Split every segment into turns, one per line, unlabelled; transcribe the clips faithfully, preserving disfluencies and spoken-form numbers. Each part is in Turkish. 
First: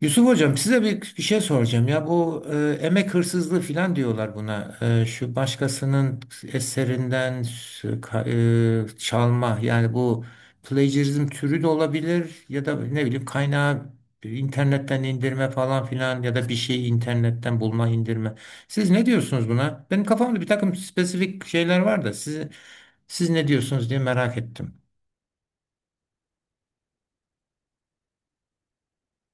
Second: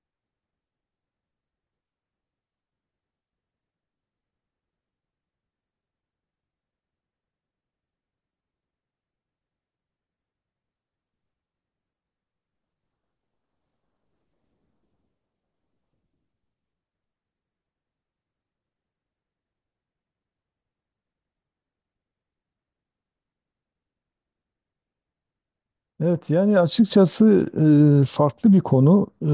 Yusuf Hocam size bir, bir şey soracağım ya bu e, emek hırsızlığı filan diyorlar buna. E, şu başkasının eserinden s- ka- e, çalma yani bu plagiarizm türü de olabilir ya da ne bileyim kaynağı internetten indirme falan filan ya da bir şeyi internetten bulma indirme. Siz ne diyorsunuz buna? Benim kafamda bir takım spesifik şeyler var da siz, siz ne diyorsunuz diye merak ettim.
Evet yani açıkçası e, farklı bir konu. E,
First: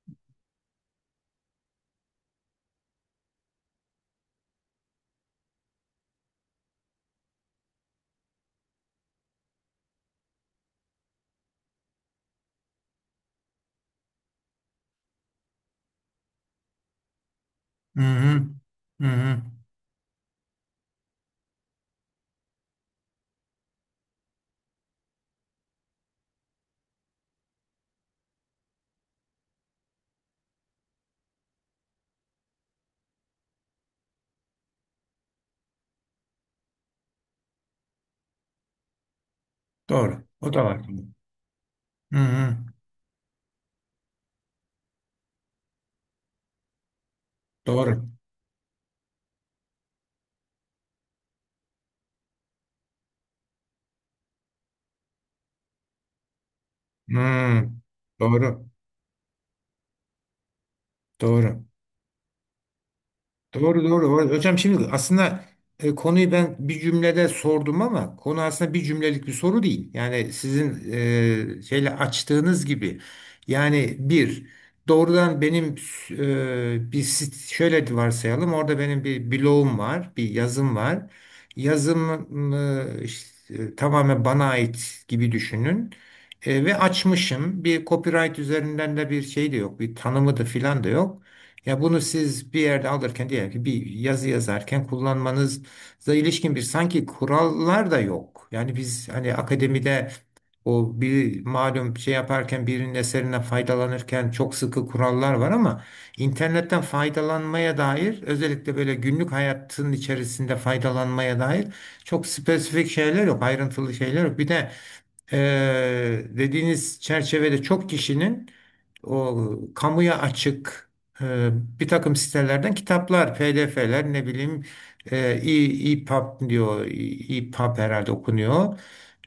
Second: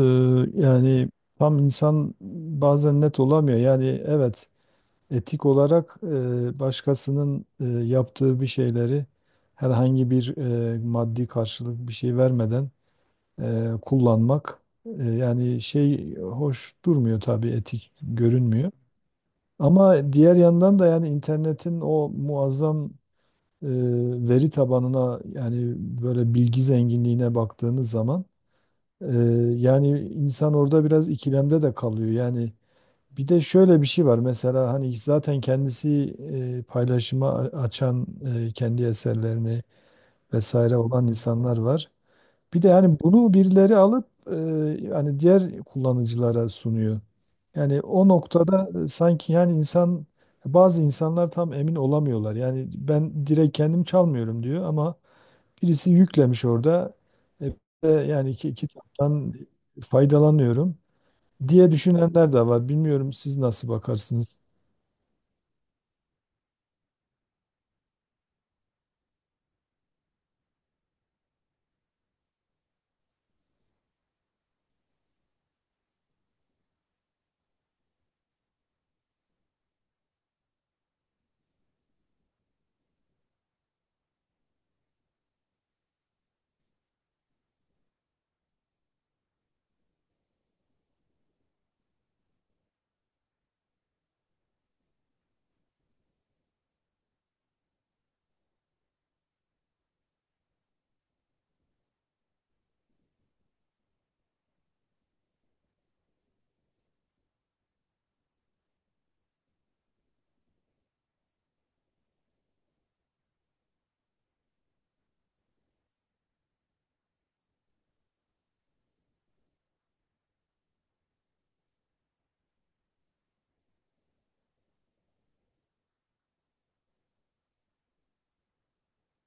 Yani tam insan bazen net olamıyor. Yani evet etik olarak e, başkasının e, yaptığı bir şeyleri herhangi bir e, maddi karşılık bir şey vermeden e, kullanmak, e, yani şey hoş durmuyor tabii, etik
Hı hı.
görünmüyor.
Hı hı.
Ama diğer yandan da yani internetin o muazzam e, veri tabanına, yani böyle bilgi zenginliğine baktığınız zaman, ee, yani insan orada biraz ikilemde de kalıyor. Yani bir de şöyle bir şey var. Mesela hani zaten kendisi e, paylaşıma a- açan e, kendi eserlerini
Doğru. O da
vesaire
var.
olan insanlar var.
Hı hı.
Bir de yani bunu birileri alıp, e, yani diğer kullanıcılara sunuyor. Yani
Doğru.
o noktada e, sanki yani insan bazı insanlar tam emin olamıyorlar. Yani ben direkt kendim çalmıyorum diyor ama birisi yüklemiş orada. E,
Hmm,
e, yani ki-
doğru.
kitaptan faydalanıyorum
Doğru.
diye düşünenler de var. Bilmiyorum siz nasıl
Doğru doğru. Ho-
bakarsınız?
Hocam şimdi aslında e, konuyu ben bir cümlede sordum ama konu aslında bir cümlelik bir soru değil. Yani sizin e, şeyle açtığınız gibi. Yani bir doğrudan benim e, bir sit- şöyle de varsayalım, orada benim bir bloğum var, bir yazım var. Yazım e, işte, e, tamamen bana ait gibi düşünün. E, ve açmışım. Bir copyright üzerinden de bir şey de yok. Bir tanımı da filan da yok. Ya bunu siz bir yerde alırken, diyelim ki bir yazı yazarken kullanmanıza ilişkin bir sanki kurallar da yok. Yani biz hani akademide o bir malum şey yaparken, birinin eserinden faydalanırken çok sıkı kurallar var ama internetten faydalanmaya dair, özellikle böyle günlük hayatın içerisinde faydalanmaya dair çok spesifik şeyler yok, ayrıntılı şeyler yok. Bir de eee, dediğiniz çerçevede çok kişinin o kamuya açık e, bir takım sitelerden kitaplar, P D F'ler ne bileyim, e, e- EPUB diyor. E- EPUB herhalde okunuyor.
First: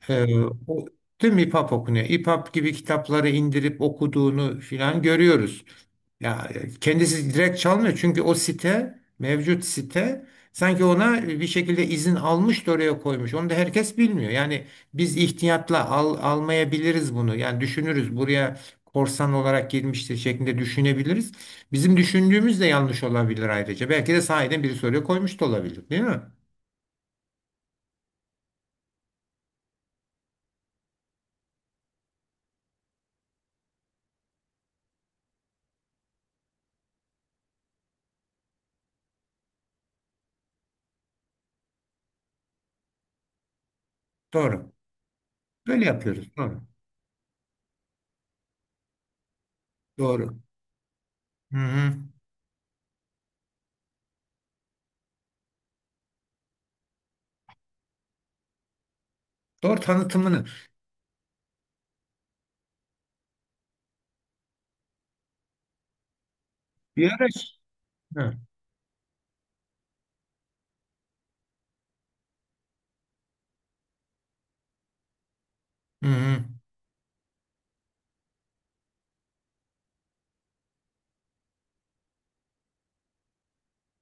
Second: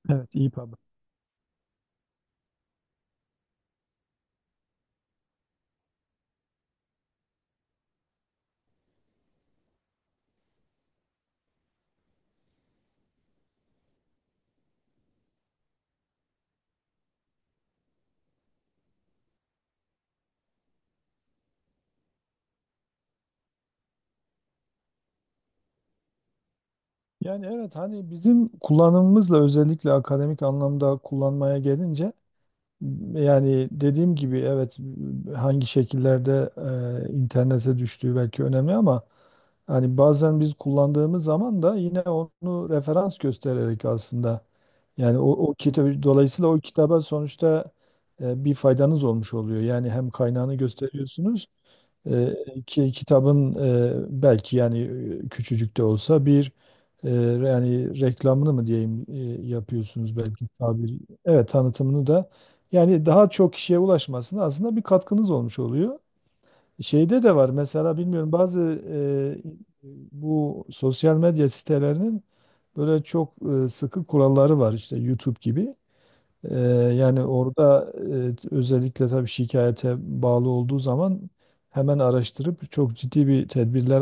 E,
Evet, iyi haber.
o, değil mi, EPUB okunuyor? EPUB gibi kitapları indirip okuduğunu filan görüyoruz. Ya e, kendisi direkt çalmıyor çünkü o site, mevcut site sanki ona e, bir şekilde izin almış da oraya koymuş. Onu da herkes bilmiyor. Yani biz ihtiyatla al, almayabiliriz bunu. Yani düşünürüz, buraya korsan olarak girmiştir şeklinde düşünebiliriz. Bizim düşündüğümüz de yanlış olabilir ayrıca. Belki de sahiden biri soruyor koymuş da olabilir, değil mi?
Yani evet, hani bizim kullanımımızla, özellikle akademik anlamda kullanmaya gelince, yani dediğim gibi evet, hangi şekillerde e, internete düştüğü belki önemli ama hani bazen biz kullandığımız zaman da yine onu referans göstererek aslında
Doğru.
yani o, o
Böyle
kitabı,
yapıyoruz.
dolayısıyla o
Doğru.
kitaba sonuçta e, bir faydanız olmuş oluyor. Yani hem
Doğru.
kaynağını gösteriyorsunuz,
Hı hı.
e, ki, kitabın e, belki yani e, küçücük de olsa bir, e, yani reklamını mı diyeyim, e,
Doğru,
yapıyorsunuz
tanıtımını.
belki tabiri. Evet, tanıtımını da yani daha çok kişiye ulaşmasına aslında bir katkınız olmuş oluyor.
Bir
Şeyde
ara.
de var mesela, bilmiyorum,
Hı
bazı e, bu sosyal medya sitelerinin böyle çok e, sıkı kuralları var, işte YouTube gibi.
hı.
Ee, Yani orada e, özellikle tabii şikayete bağlı olduğu zaman hemen araştırıp çok ciddi bir tedbirler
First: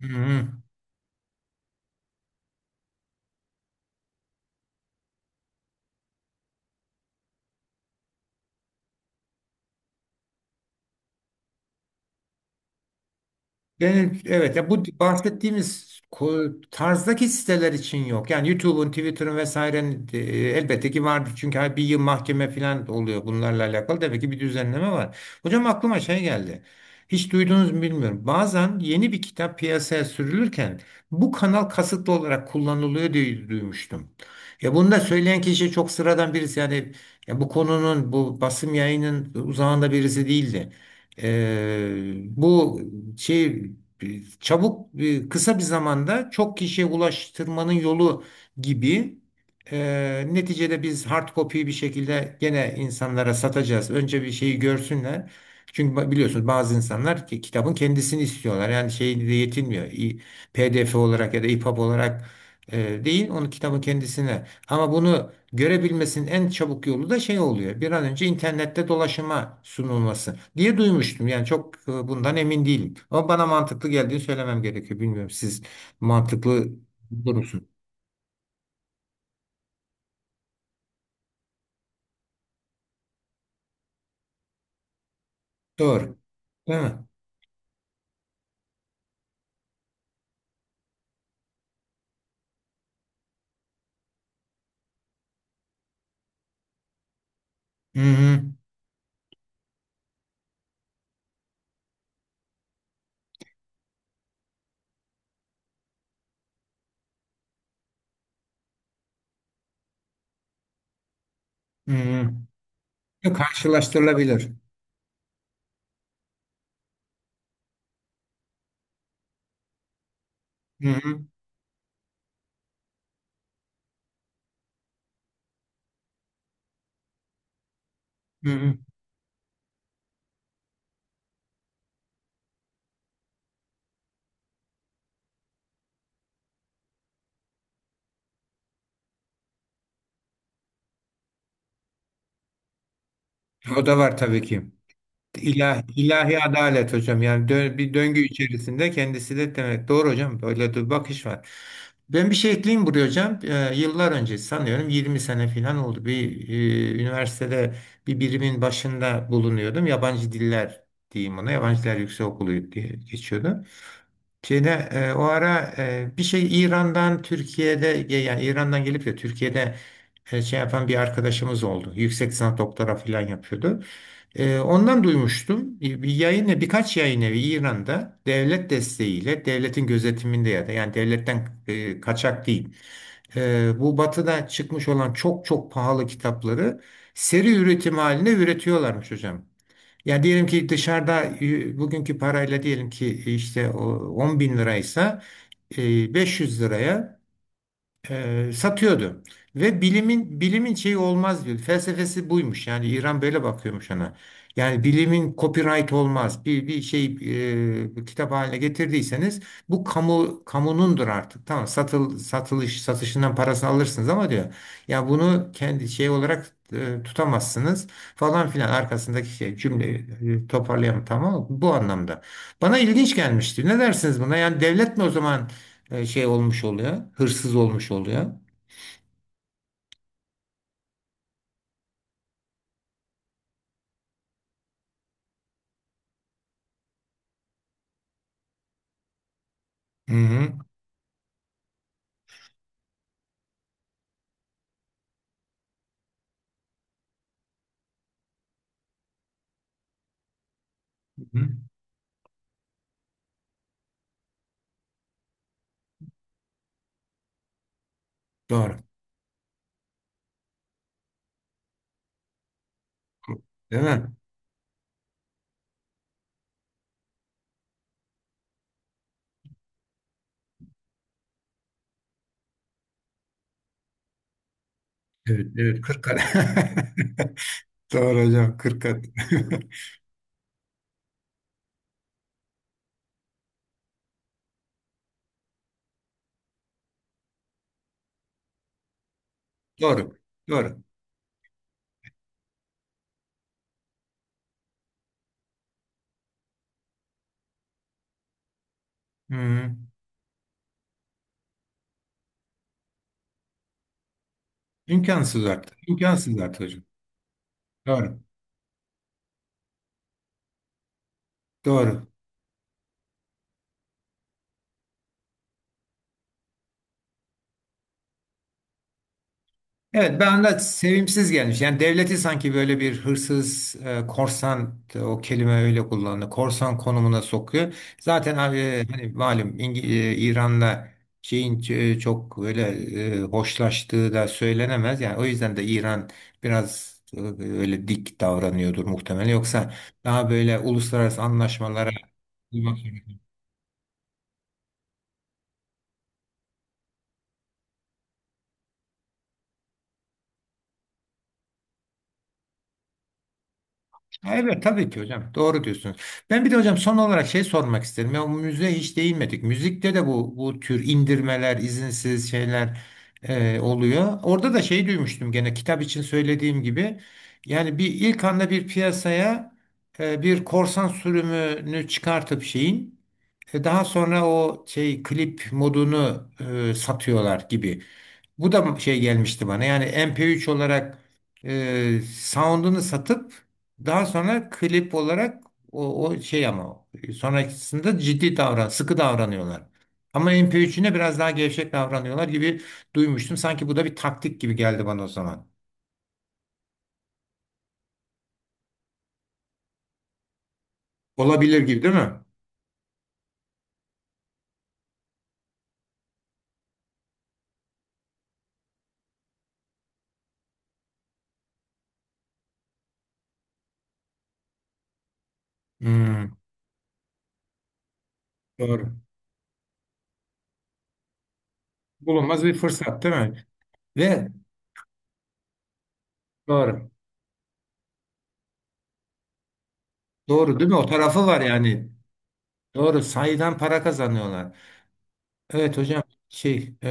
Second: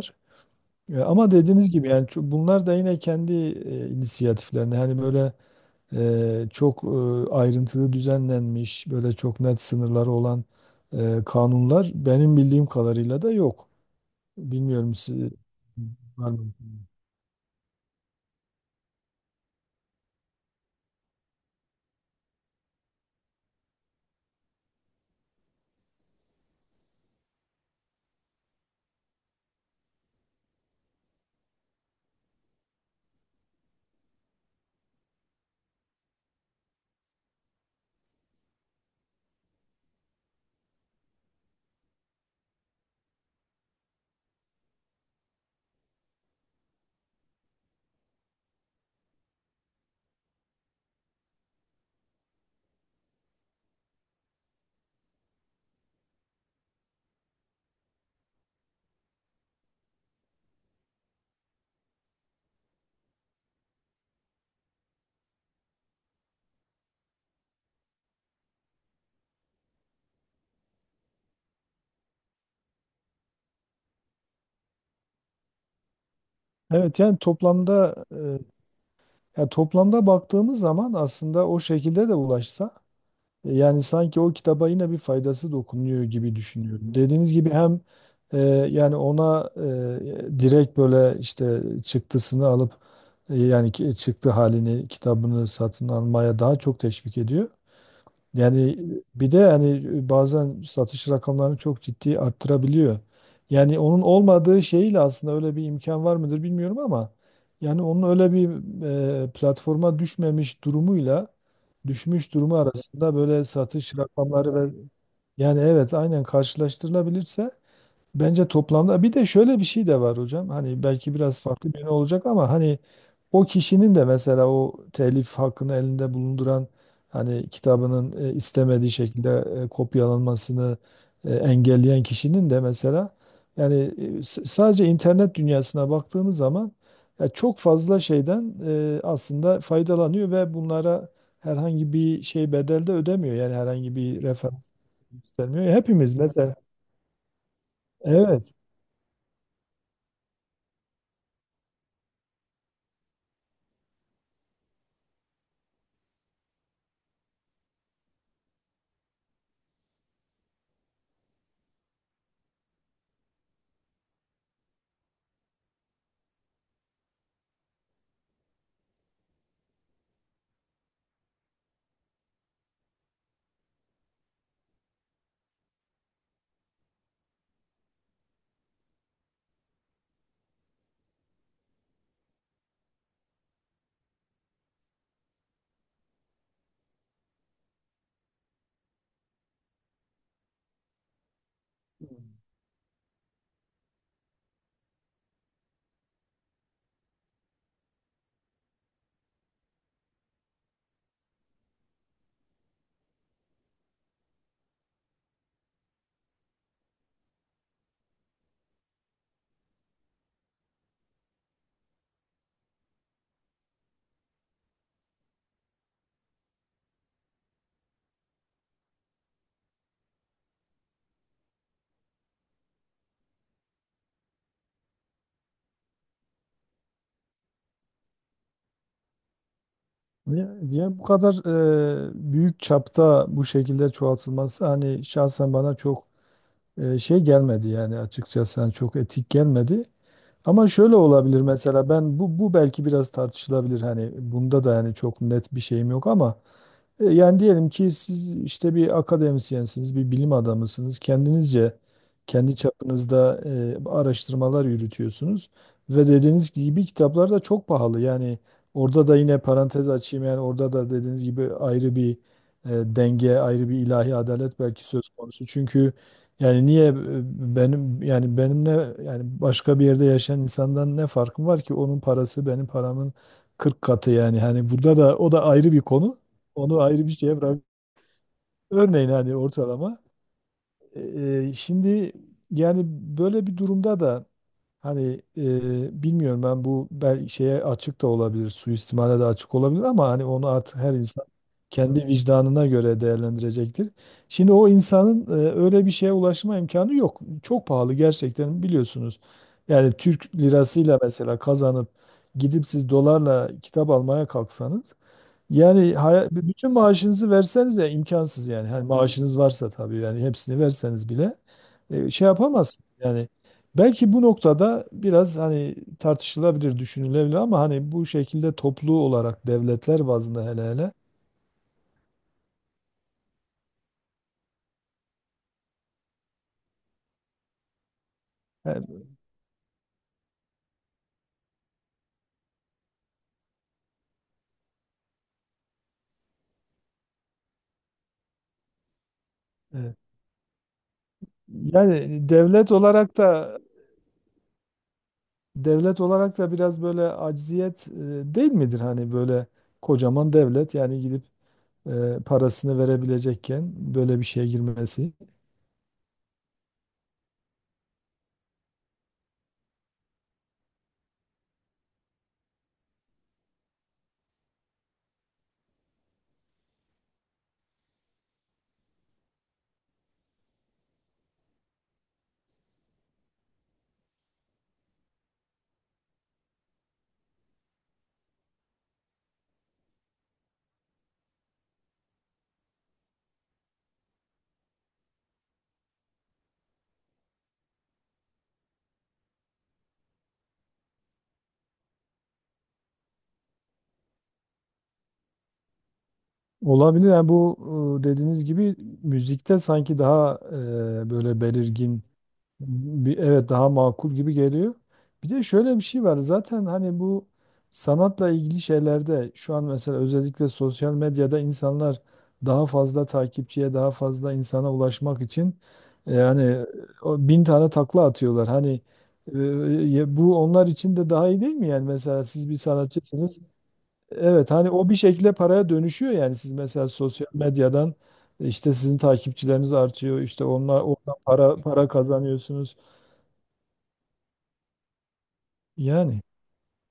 Hı hı.
E, ama dediğiniz gibi yani ço- bunlar da yine kendi e, inisiyatiflerine, hani böyle e, çok e, ayrıntılı düzenlenmiş, böyle çok net sınırları olan e, kanunlar benim bildiğim kadarıyla da yok.
Genel, evet, ya bu
Bilmiyorum, siz
bahsettiğimiz
var mı?
ko- tarzdaki siteler için yok. Yani YouTube'un, Twitter'ın vesairenin e, elbette ki vardır. Çünkü her bir yıl mahkeme falan oluyor bunlarla alakalı. Demek ki bir düzenleme var. Hocam aklıma şey geldi. Hiç duydunuz mu bilmiyorum. Bazen yeni bir kitap piyasaya sürülürken bu kanal kasıtlı olarak kullanılıyor diye duymuştum. Ya bunu da söyleyen kişi çok sıradan birisi. Yani ya bu konunun, bu basım yayının uzağında birisi değildi. Ee, bu şey, bir- çabuk bir- kısa bir zamanda çok kişiye ulaştırmanın yolu gibi. E, neticede biz hard copy'yi bir şekilde gene insanlara satacağız. Önce bir şeyi görsünler. Çünkü ba- biliyorsunuz, bazı insanlar ki kitabın kendisini istiyorlar. Yani şeyle de yetinmiyor. İ- P D F olarak ya da EPUB olarak e, değil, onu kitabın kendisine. Ama bunu görebilmesinin en çabuk yolu da şey oluyor. Bir an önce internette dolaşıma sunulması diye duymuştum. Yani çok e, bundan emin değilim. Ama bana mantıklı geldiğini söylemem gerekiyor. Bilmiyorum, siz mantıklı
Evet yani
bulur musunuz?
toplamda, e, ya toplamda baktığımız zaman aslında o şekilde de ulaşsa, yani sanki o kitaba yine bir faydası dokunuyor
Doğru.
gibi
Değil
düşünüyorum.
mi?
Dediğiniz gibi hem e, yani ona e, direkt böyle işte çıktısını alıp, e, yani ki- çıktı halini, kitabını satın almaya daha çok teşvik ediyor.
Hı hı.
Yani bir de hani bazen satış rakamlarını çok ciddi arttırabiliyor. Yani onun olmadığı şeyle aslında öyle bir imkan var mıdır bilmiyorum ama yani onun öyle bir e, platforma düşmemiş durumuyla
Hı hı.
düşmüş durumu arasında böyle satış
Karşılaştırılabilir.
rakamları ve yani evet aynen karşılaştırılabilirse. Bence toplamda bir de şöyle bir şey de var hocam. Hani
Hı
belki
hı.
biraz farklı bir yönü olacak ama hani o kişinin de mesela, o telif hakkını elinde bulunduran, hani kitabının e,
Hı hı.
istemediği şekilde e, kopyalanmasını e, engelleyen kişinin de mesela yani e, s- sadece internet dünyasına baktığımız zaman ya çok fazla şeyden e, aslında faydalanıyor ve bunlara herhangi bir şey bedel de ödemiyor. Yani
O
herhangi
da var
bir
tabii ki.
referans göstermiyor.
İlahi
Hepimiz
ilahi
mesela
adalet hocam, yani dö- bir döngü
evet.
içerisinde kendisi de demek. Doğru hocam, böyle bir bakış var. Ben bir şey ekleyeyim buraya hocam. Ee, yıllar önce, sanıyorum yirmi sene falan oldu. Bir e, üniversitede bir birimin başında bulunuyordum. Yabancı diller diyeyim ona. Yabancı Diller Yüksekokulu diye geçiyordu. Şeyde e, o ara e, bir şey, İran'dan Türkiye'de, yani İran'dan gelip de Türkiye'de e, şey yapan bir arkadaşımız oldu. Yüksek lisans doktora falan yapıyordu. E, ondan duymuştum. Bir bir yayın evi- birkaç yayın evi İran'da devlet desteğiyle, devletin gözetiminde, ya da yani devletten e, kaçak değil. E, bu batıda çıkmış olan çok çok pahalı kitapları seri üretim haline üretiyorlarmış hocam. Yani diyelim ki dışarıda, e, bugünkü parayla diyelim ki, işte o on bin liraysa e, beş yüz liraya e, satıyordu. Ve bilimin bilimin şeyi olmaz diyor. Felsefesi buymuş. Yani İran böyle bakıyormuş ona. Yani bilimin copyright olmaz. Bir bir şey e, bir kitap haline getirdiyseniz bu kamu kamunundur artık. Tamam, satıl satılış satışından parasını alırsınız ama diyor. Ya bunu kendi şey olarak e, tutamazsınız falan filan, arkasındaki şey cümleyi e, toparlayamam, tamam mı? Bu anlamda. Bana ilginç gelmişti. Ne dersiniz buna? Yani devlet mi o zaman e, şey olmuş oluyor, hırsız olmuş oluyor.
Ya, ya bu kadar e, büyük çapta bu şekilde çoğaltılması hani şahsen bana çok e, şey gelmedi yani, açıkçası hani çok etik gelmedi.
Hı hı.
Ama şöyle olabilir mesela, ben bu bu belki biraz tartışılabilir, hani bunda da yani çok net bir şeyim yok ama e, yani diyelim ki siz işte bir akademisyensiniz, bir bilim adamısınız.
Hı hı.
Kendinizce, kendi çapınızda e, araştırmalar yürütüyorsunuz ve dediğiniz gibi kitaplar da çok pahalı. Yani
Doğru.
orada da yine parantez açayım, yani orada da dediğiniz gibi ayrı bir e, denge, ayrı bir
Değil mi?
ilahi adalet belki söz konusu. Çünkü yani niye e, benim, yani benimle, yani başka bir yerde yaşayan insandan ne farkım var ki? Onun parası benim paramın kırk katı. Yani hani burada da o da
Evet,
ayrı
evet.
bir
Kırk
konu.
kat.
Onu ayrı bir şeye bırak.
Doğru hocam. Kırk kat.
Örneğin hani ortalama. Eee, şimdi yani böyle bir durumda da hani, eee, bilmiyorum, ben bu belki şeye açık da olabilir, suistimale de açık olabilir, ama
Doğru.
hani onu artık
Doğru.
her insan kendi vicdanına göre değerlendirecektir. Şimdi o insanın, eee, öyle bir şeye ulaşma imkanı yok. Çok pahalı gerçekten, biliyorsunuz.
Hı hı.
Yani Türk lirasıyla mesela kazanıp gidip siz dolarla kitap almaya kalksanız
İmkansız artık.
yani haya-
İmkansız artık
bütün
hocam.
maaşınızı verseniz, ya
Doğru.
imkansız yani. Hani maaşınız varsa tabii, yani hepsini verseniz bile
Doğru.
e, şey yapamazsınız. Yani belki bu noktada biraz hani tartışılabilir, düşünülebilir, ama hani bu şekilde toplu olarak devletler
Evet, ben
bazında,
de
hele hele
sevimsiz gelmiş. Yani devleti sanki böyle bir hırsız, e, korsan, e, o kelime öyle kullanıldı, korsan konumuna sokuyor. Zaten abi, e,
yani,
hani malum İngi- e, İran'la şeyin ç- e, çok böyle e, hoşlaştığı da söylenemez. Yani o yüzden de İran biraz e, öyle dik davranıyordur muhtemelen. Yoksa
e,
daha böyle uluslararası anlaşmalara
yani devlet
uymak.
olarak da devlet olarak da biraz böyle acziyet e, değil midir? Hani böyle kocaman devlet yani gidip e, parasını verebilecekken böyle bir
Ha,
şeye
evet, tabii ki
girmesi.
hocam. Doğru diyorsunuz. Ben bir de hocam son olarak şey sormak isterim. Ya, bu müziğe hiç değinmedik. Müzikte de bu bu tür indirmeler, izinsiz şeyler e, oluyor. Orada da şey duymuştum, gene kitap için söylediğim gibi. Yani bir ilk anda bir piyasaya e, bir korsan sürümünü çıkartıp şeyin e, daha sonra o şey klip modunu e, satıyorlar gibi. Bu da şey gelmişti bana. Yani M P üç olarak e, sound'unu satıp daha sonra klip olarak o, o şey ama sonrakisinde ciddi davran, sıkı davranıyorlar. Ama M P üç'üne biraz daha gevşek davranıyorlar gibi duymuştum. Sanki bu da bir taktik gibi geldi bana o zaman.
Olabilir. Yani bu, e, dediğiniz gibi müzikte sanki daha e, böyle
Olabilir gibi değil
belirgin
mi?
bir, evet, daha makul gibi geliyor. Bir de şöyle bir şey var. Zaten hani bu sanatla ilgili şeylerde şu an mesela, özellikle sosyal medyada insanlar daha fazla takipçiye, daha fazla insana ulaşmak için e,
Hmm,
yani o bin tane takla atıyorlar. Hani
doğru.
e, ya bu onlar için de daha iyi değil mi? Yani mesela
Bulunmaz
siz
bir
bir
fırsat değil
sanatçısınız.
mi? Ve
Evet, hani o bir şekilde paraya dönüşüyor, yani siz mesela
doğru.
sosyal medyadan, işte sizin takipçileriniz artıyor, işte
Doğru değil mi?
onlar
O
oradan
tarafı var
para para
yani.
kazanıyorsunuz.
Doğru. Sayıdan para kazanıyorlar. Evet hocam,
Yani
şey, e,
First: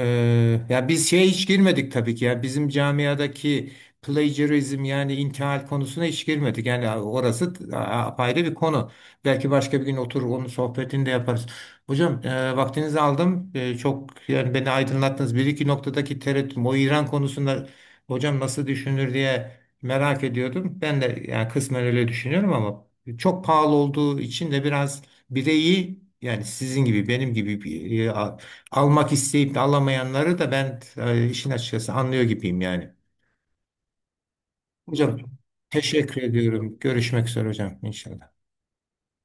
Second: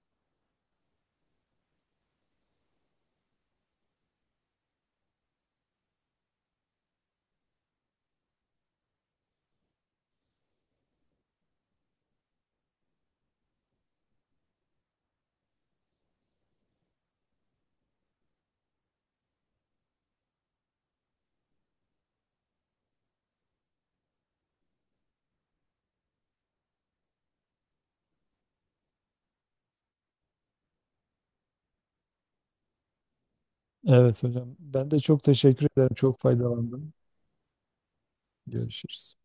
ya biz şeye hiç girmedik tabii ki, ya bizim camiadaki plagiarizm, yani intihal konusuna hiç girmedik, yani orası a- apayrı bir konu. Belki başka bir gün oturur onun sohbetini de yaparız hocam. E, vaktinizi aldım. E, çok, yani beni aydınlattınız. Bir iki noktadaki tereddütüm o İran konusunda hocam nasıl düşünür diye merak ediyordum. Ben de yani kısmen öyle düşünüyorum ama çok pahalı olduğu için de biraz bireyi, yani sizin gibi benim gibi almak isteyip de alamayanları da ben e, işin açıkçası anlıyor gibiyim yani.
evet hocam, ben de
Hocam
çok teşekkür ederim. Çok
teşekkür ediyorum.
faydalandım.
Görüşmek üzere hocam, inşallah.
Görüşürüz.